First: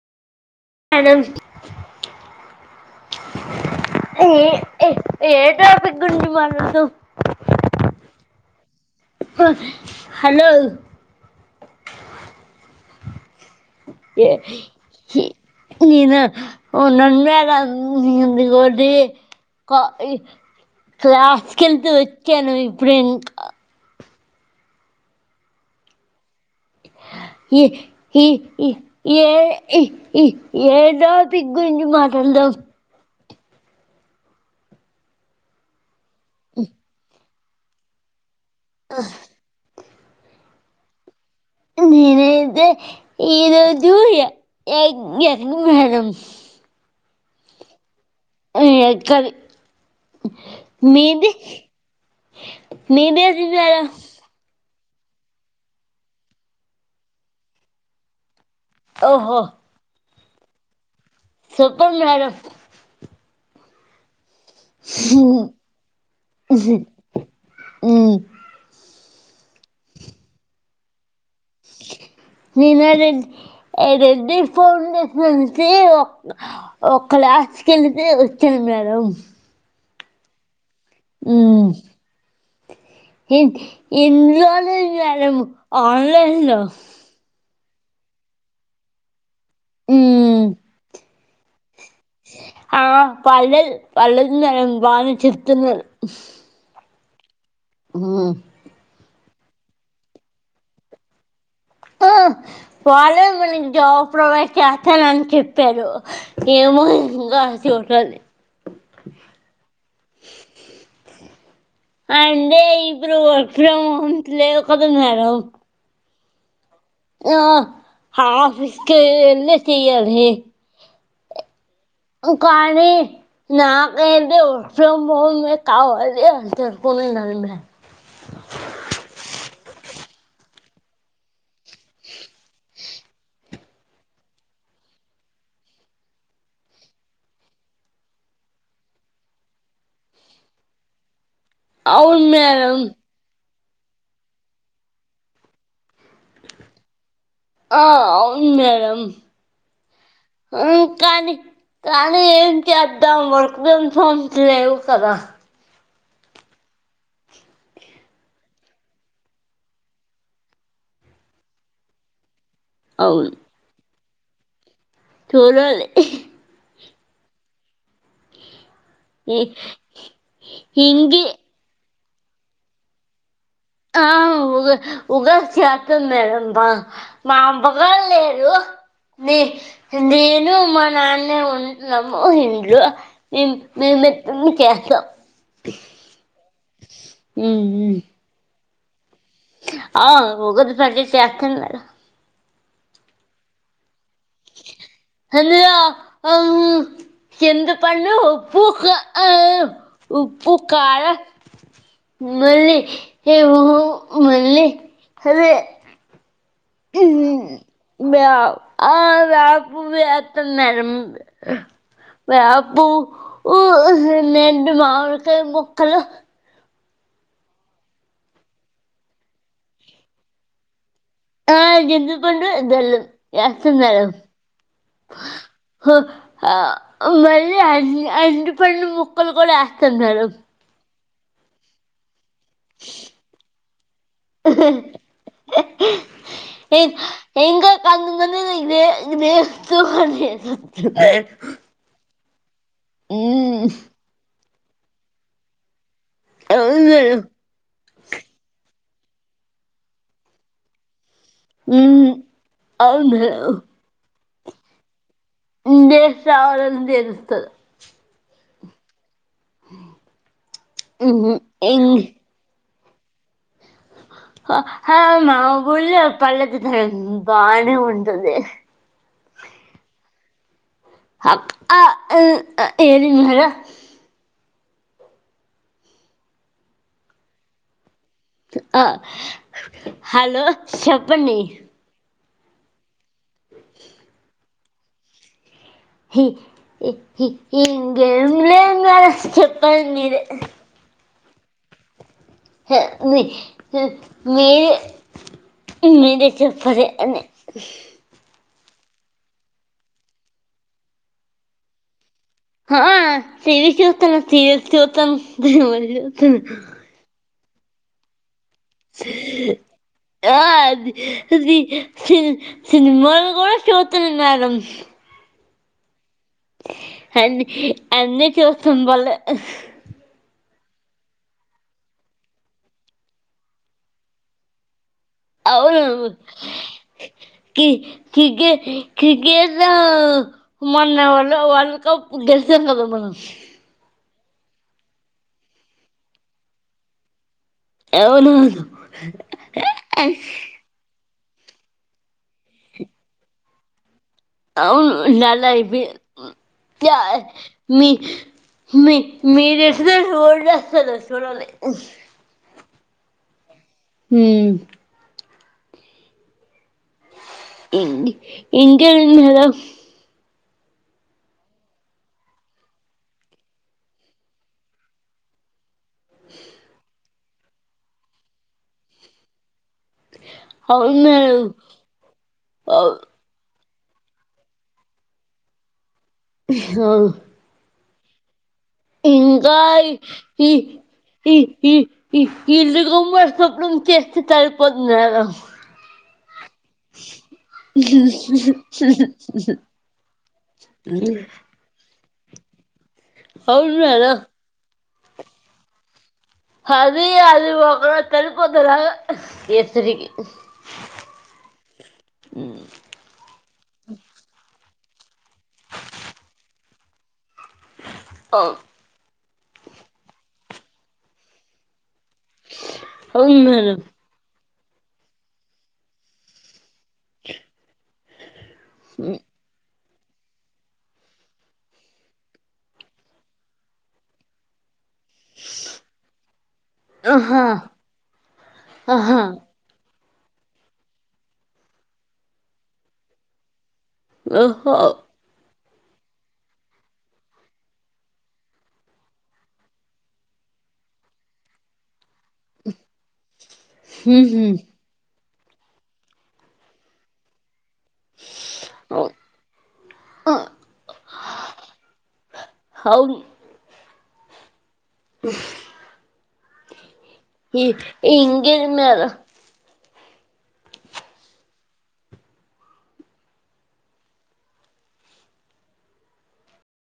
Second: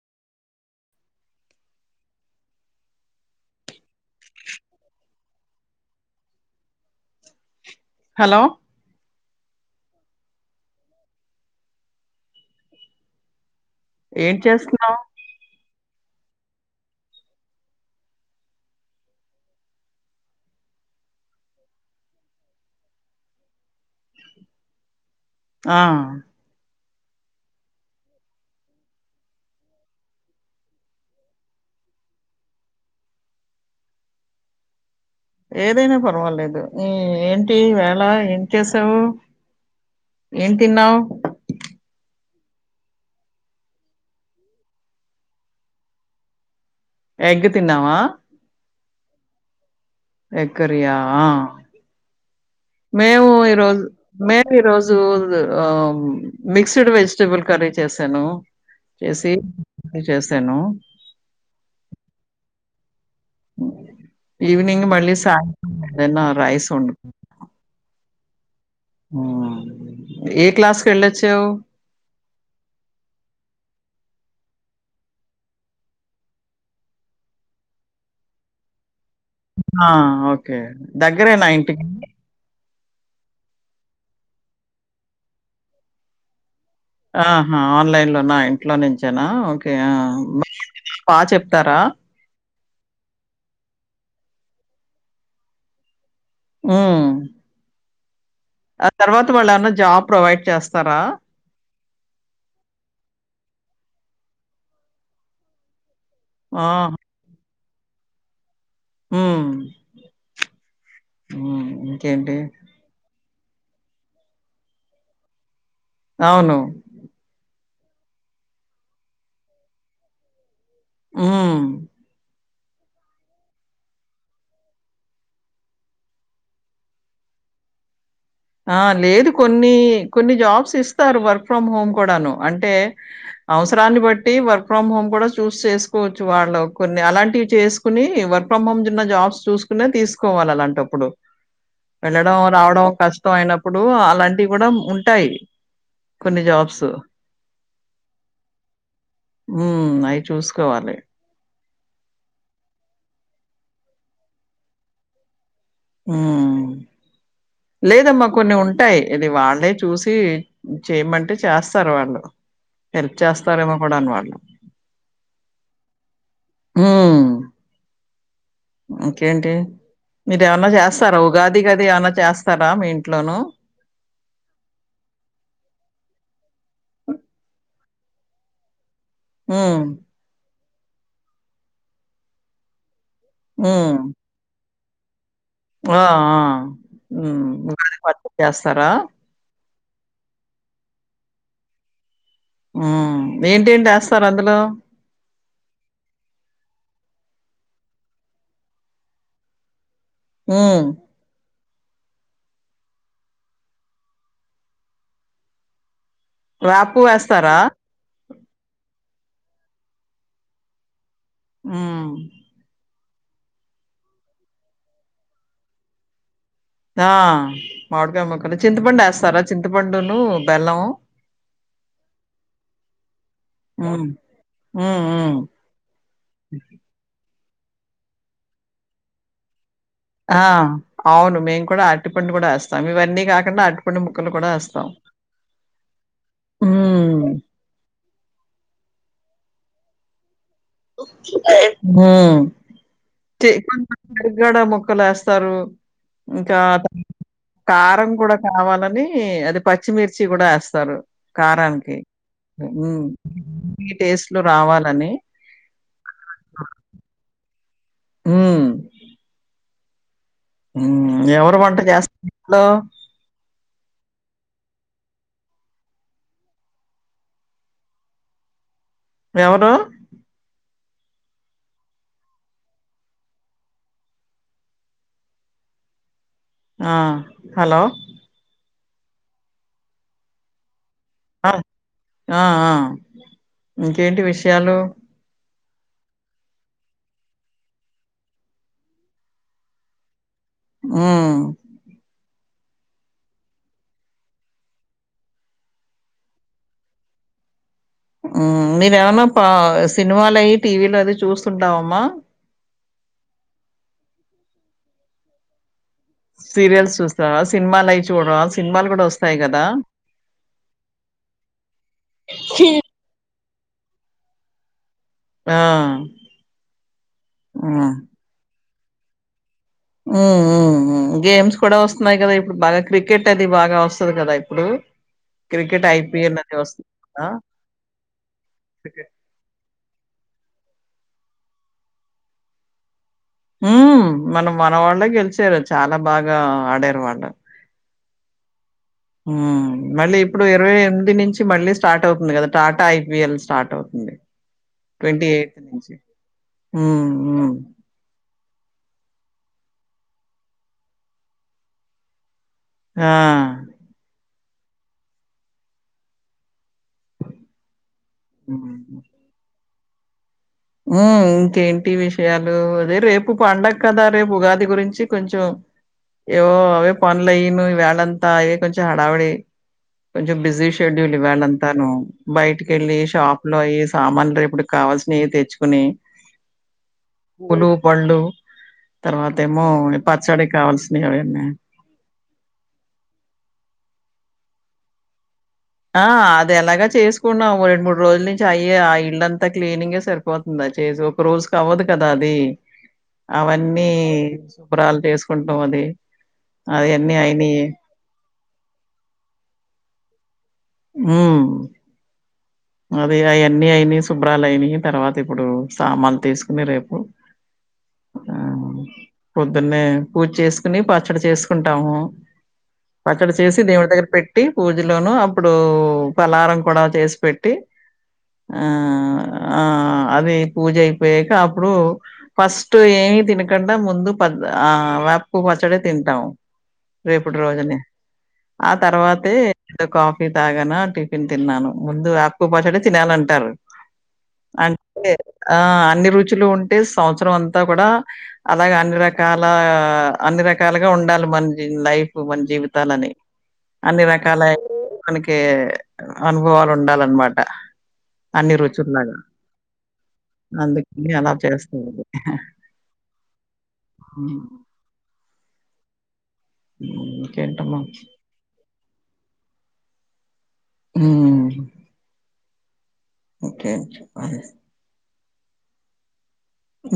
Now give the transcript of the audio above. Madam. ఏ ఏ ఏ టాపిక్ గురించి మాట్లాడ్తవ్ హలో హలో! ఏ ఏం చేస్తున్నావ్ ఈ నేను [unintelligible] క్లాస్కెళ్తే వచ్చాను ఇప్పుడే ఇంకా ఆ ఇ ఏ ఈ ఈ ఏ ఈ ఈ ఏ టాపిక్ గురించి మా దాం. ఏదైనా పర్వాలేదు. ఈ ఏంటి వేళ ఏం చేసావ్ ఏం తిన్నావ్ నేనైతే ఈరోజు ఎ ఎగ్ మేడం. ఎగ్ తిన్నావా. ఎగ్ కర్రీ ఎగ్కర్రీయా మీది మేము ఏది ఈరోజు మేడం మేం ఈ రోజ్ జు మిక్స్డ్ వెజిటబుల్ కర్రీ చేశాను. చేసి ఓహో చేసాను. Super madam. ఈవెనింగ్ మళ్ళీ [unintelligible] ఏదన్న రైస్ ఉం ఆ ఏ క్లాస్ కెలచ్ మీనా రెడ్ ఏ రెడ్డి ఫౌండేషన్ వచ్చి ఒక్ ఒక క్లాస్కెల్తే వచ్చాను మేడం. ఆ ఓకే దగ్గరేనా ఇంటి ఏంటి ఇంట్లోనే మేడం ఆన్లైన్లో ఆహా ఆన్లైన్లోనా ఇంట్లో నుంచేనా ఓకే ఆ బా చెప్తారా? ఆ పర్లేదు పర్లేదు మేడం బానే చెప్తున్నారు. మ్ ఆ ఆ ఆ ఆ ఆ తర్వాత వాల్లేమన్నా జాబ్ ప్రొవైడ్ చేస్తారా? ఆ వాళ్ళే మనక్ జాబ్ ప్రొవైడ్ చేస్తానని చెప్పారు. ఆ! ఏమో ఇంకా చూడాలి. హ్మ్. హ్మ్. ఇంకేంటి? అంటే ఇప్పుడు [unintelligible] లేవ్ కదా మేడం. అవును. ఆ ఆఫీస్కెళ్ళి తీయాలి. మ్ కానీ నాక్ అయితే వర్క్ ఫ్రమ్ హోమ్ ఏ కావాలె [unintelligible] [inaudible] ఆ లేదు కొన్ని కొన్ని జాబ్స్ ఇస్తారు. వర్క్ ఫ్రం హోమ్ కూడాను అంటే అవసరాన్ని బట్టి వర్క్ ఫ్రమ్ హోమ్ కూడా చూస్ చేసుకోవచ్చు వాళ్ళ కొన్ని అలాంటివి చేసుకుని వర్క్ ఫ్రమ్ ఉన్న జాబ్స్ చూసుకునే తీసుకోవాలి అలాంటప్పుడు అవును వెళ్ళడం మేడం రావడం కష్ టం అయినప్పుడు అలాంటివి కూడ ఉంటాయి కొన్ని జాబ్స్ ఆ అవును మేడం హ్మ్. అయి ఉ చూసుకోవాలి. కానీ కానీ ఏం చేద్దాం వర్క్ ఫ్రమ్ హోమ్స్ లేవు కదా. మ్ లేదమ్మా కొన్ని ఉంటాయి. ఇది వాళ్ళే చూసి చేయమంటే చేస్తారు వాళ్ళు హెల్ప్ చేస్తారేమో కూడా అన్ వాల్ చూడాలీ ఇహి హ్మ్ ఇ- ఇంకేంటి మీర ఏమన్నా చేస్తరా ఇంకే ఉగాది గద ఏమన్న చేస్తార మీ ఇంట్లోను ఆ ఉగా ఉగాది ఎవ్వరేలేరు నీ హ్మ్. నీ నేను మా నాన్నే ఉంటున్నాము ఇంట్లో మే [unintelligible] చ్చ అ ఆ హ్మ్ ఉమ్ ఉగాది పచ్చడి చేస్తరా అ ఉగాది పచ్చడి చేస్తాను కదా హ్మ్ ఇంటెంట్ యస్ అందులో హ్మ్ చింత్ పండు ఉప్పు క అ ఉప్పు హ్మ్. కారం మల్లీ ఏ [unintelligible] మల్లీ అదే వేప ఉహ్మ్ పువ్వేస్తారా? బా ఆ వ్యాపుూ వెతున్నార్ హ్మ్. వ్యాపూ ఊ రెండు మామిడికాయ ముక్కలు ఆ మామిడికాయ ముక్కలు చింతపండు యస్తరా చింతపండును బెల్లము ఆ చింత పండు బెల్లం ఎస్తున్నారు హ్మ్. హ్మ్. హ్మ్. ఆహ్ ఆ మరి అ ఆర్టీపండు ముక్కలు కూడ యస్ ఆ అవును మేం కూడ ఆర్టీ అ పండి కూడా వేస్తాం ఇవన్నీ కాకుండా అరటిపండు ముక్కలు కూడ ఎస్థమ్ ఏ ఎ ఎం ఎంగ కాదుందనే ఇదే ఇది సుహ [unintelligible] హ్మ్ మ్మ్ యాడ ముక్కలు వేస్తారు ఇంకా అవును మేడం కార్ కరం కూడ కావాలని అది పచ్చిమిర్చి కూడ యాస్తరు కారానికి మ్మ్ హ్మ్ అవును అన్ని టేస్ట్లు రావాలని దే ఇస్తర న్ తెస్త హ్మ్ హ్మ్ హ్మ్ ఎవరు వంట చేస్త నట్టు ఉహ ఆ హ్ అవునా ఊర్లో పళ్ళు ద న బానే ఉంటది ఎవరూ అక్ ఆ ఈ అ ఏంతిన్నారు హ్మ్ హలో ఆ హలో చెప్పండి ఆ! ఆ ఆ ఇంకేంటి విషయాలు హి ఈ హి ఇంకేం లేడ్ చెప్పాల్ మీరే హ్మ్మ్ హ ని హ మీ మీరే చెపరే అనీ హ్మ్ మీరేమనా ప సినిమాలయి టీవీలో అది చూస్తుంటావమ్మా హ ఆ సిరిస్ చూస్తున్న సీరియల్ చూద్దాం దాని బదులు సీరియల్స్ చూస్తావ సినిమాలై చూడవ ఆది సినిమాలు గూడ చూతన్ మేడమ్ ఆ అన్ని అన్ని చూస్తాం బలే మ్ మ్ మ్ గేమ్స్ కూడ వస్తున్నాయి కదా ఇప్పుడు బాగా క్రికెట్ అది బాగా వస్తది కదా ఇప్పుడు అవును క్రికెట్ ఐపీఎల్ అది ఒస్తుంది కదా! కి కి క్రికెట్ [unintelligible] మొన్న వల్ వరల్డ్ కప్ గెలిచాం కదా మనం మ్ మనం మన వాళ్ళే గెలిచారు. చాలా బాగా ఆడారు వాళ్ళు అవునా మ్ మళ్ళీ ఇప్పుడు ఇరవై ఎన్ ది నుంచి మళ్ళీ స్టార్ట్ అవుతుంది కదా టాటా ఐపీఎల్ స్టార్ట్ అవుతుంది. అవును టాటా నుంచి. ఐపిఎల్ యా హ్మ్. హ్మ్. మీ మీ మీరే [unintelligible] చూడాలి ఆ... హ్మ్ ఇన్ ఇంకా ఏంటి హలో మ్ ఇంకేంటి విషయాలు అదే రేపు పండగ కదా రేపు ఉగాది గురించి కొంచెం ఏవో అవే పనులయిను ఈ వేళంతా ఇవి కొంచెం హడావిడి కొంచం బిజీ అవును షెడ్యూల్ మేడం ఇవ్వాలంతాను బయటికెళ్ళి షాప్లో అయి సామాన్ రేపటిక్ కావల్సినయి తెచ్చుకుని ఆ పూలు, పళ్ళు ఇంకా తర్వాతేమో ఇ పచ్చడికి కావాల్సినయి ఈ అవన్నీ. ఇ-ఇ-ఇ ఇల్లుమ్మ స్వప్నం చేస్తే సరిపోతుంది కదా ఆ అది ఎలాగా చేస్కున్నాము రెండ్ మూడ్ రోజుల్ నుంచి అయే ఆ ఇళ్లంతా క్లీనింగే సరిపోతుంది. చేసే ఒక రోజుక్ అవ్వద్ కదా అది అవును అవన్నీ మేడం శుభ్రాలు చేస్కుంటాం అది అది అయన్నీ అది అయినియి. ఒక రోజు సరిపోతదా హ్మ్. అది అయన్నీ అయినయి శుభ్రాల్ అయినయి తర్వాత ఇప్పుడు సామాన్ తీస్కుని రేపు ఆ పొద్దున్నే పూజ్ చేస్కుని పచ్చడ చేస్కుంటాము. పచ్చడ అవును చేసి మేడం దేవుడ్ దగ్గర పెట్టి పూజలోను అప్పుడు ఫలారం కూడా చేస్ పెట్టి ఆ ఆ అది పూజ అయిపోయాక అప్పుడు ఫస్ట్ ఏమి తినకుండా ముందు ప ఆ వేప్పు పచ్చడే తింటాం. రేపుటి ఆహా రోజునే ఆ ఆహా తర్వాతే ఏదో కా ఫీ తాగన టిఫిన్ తిన్నాను. ముందు వేప పు పచ్చడే తినాలంటారు. ఓహో అంటే ఆ అన్ని రుచులు ఉంటే సంవత్సరం అంతా కూడా అలాగ అన్ని రకాల అన్ని రకాలుగా ఉండాలి మన జీ లైఫ్ మన జీవితాలని అన్ని రకాలై మనకి కీ అనుభవాల్ ఉండాలన్నమాట అన్ని రుచుల్లాగా అందుకని అలా చేస్తారు. హ హ్ హ్మ్. ఇ ఇంకేంటమ్మా? ఇంకేం మేడం. మ్ ఓకే చెప్పాలి.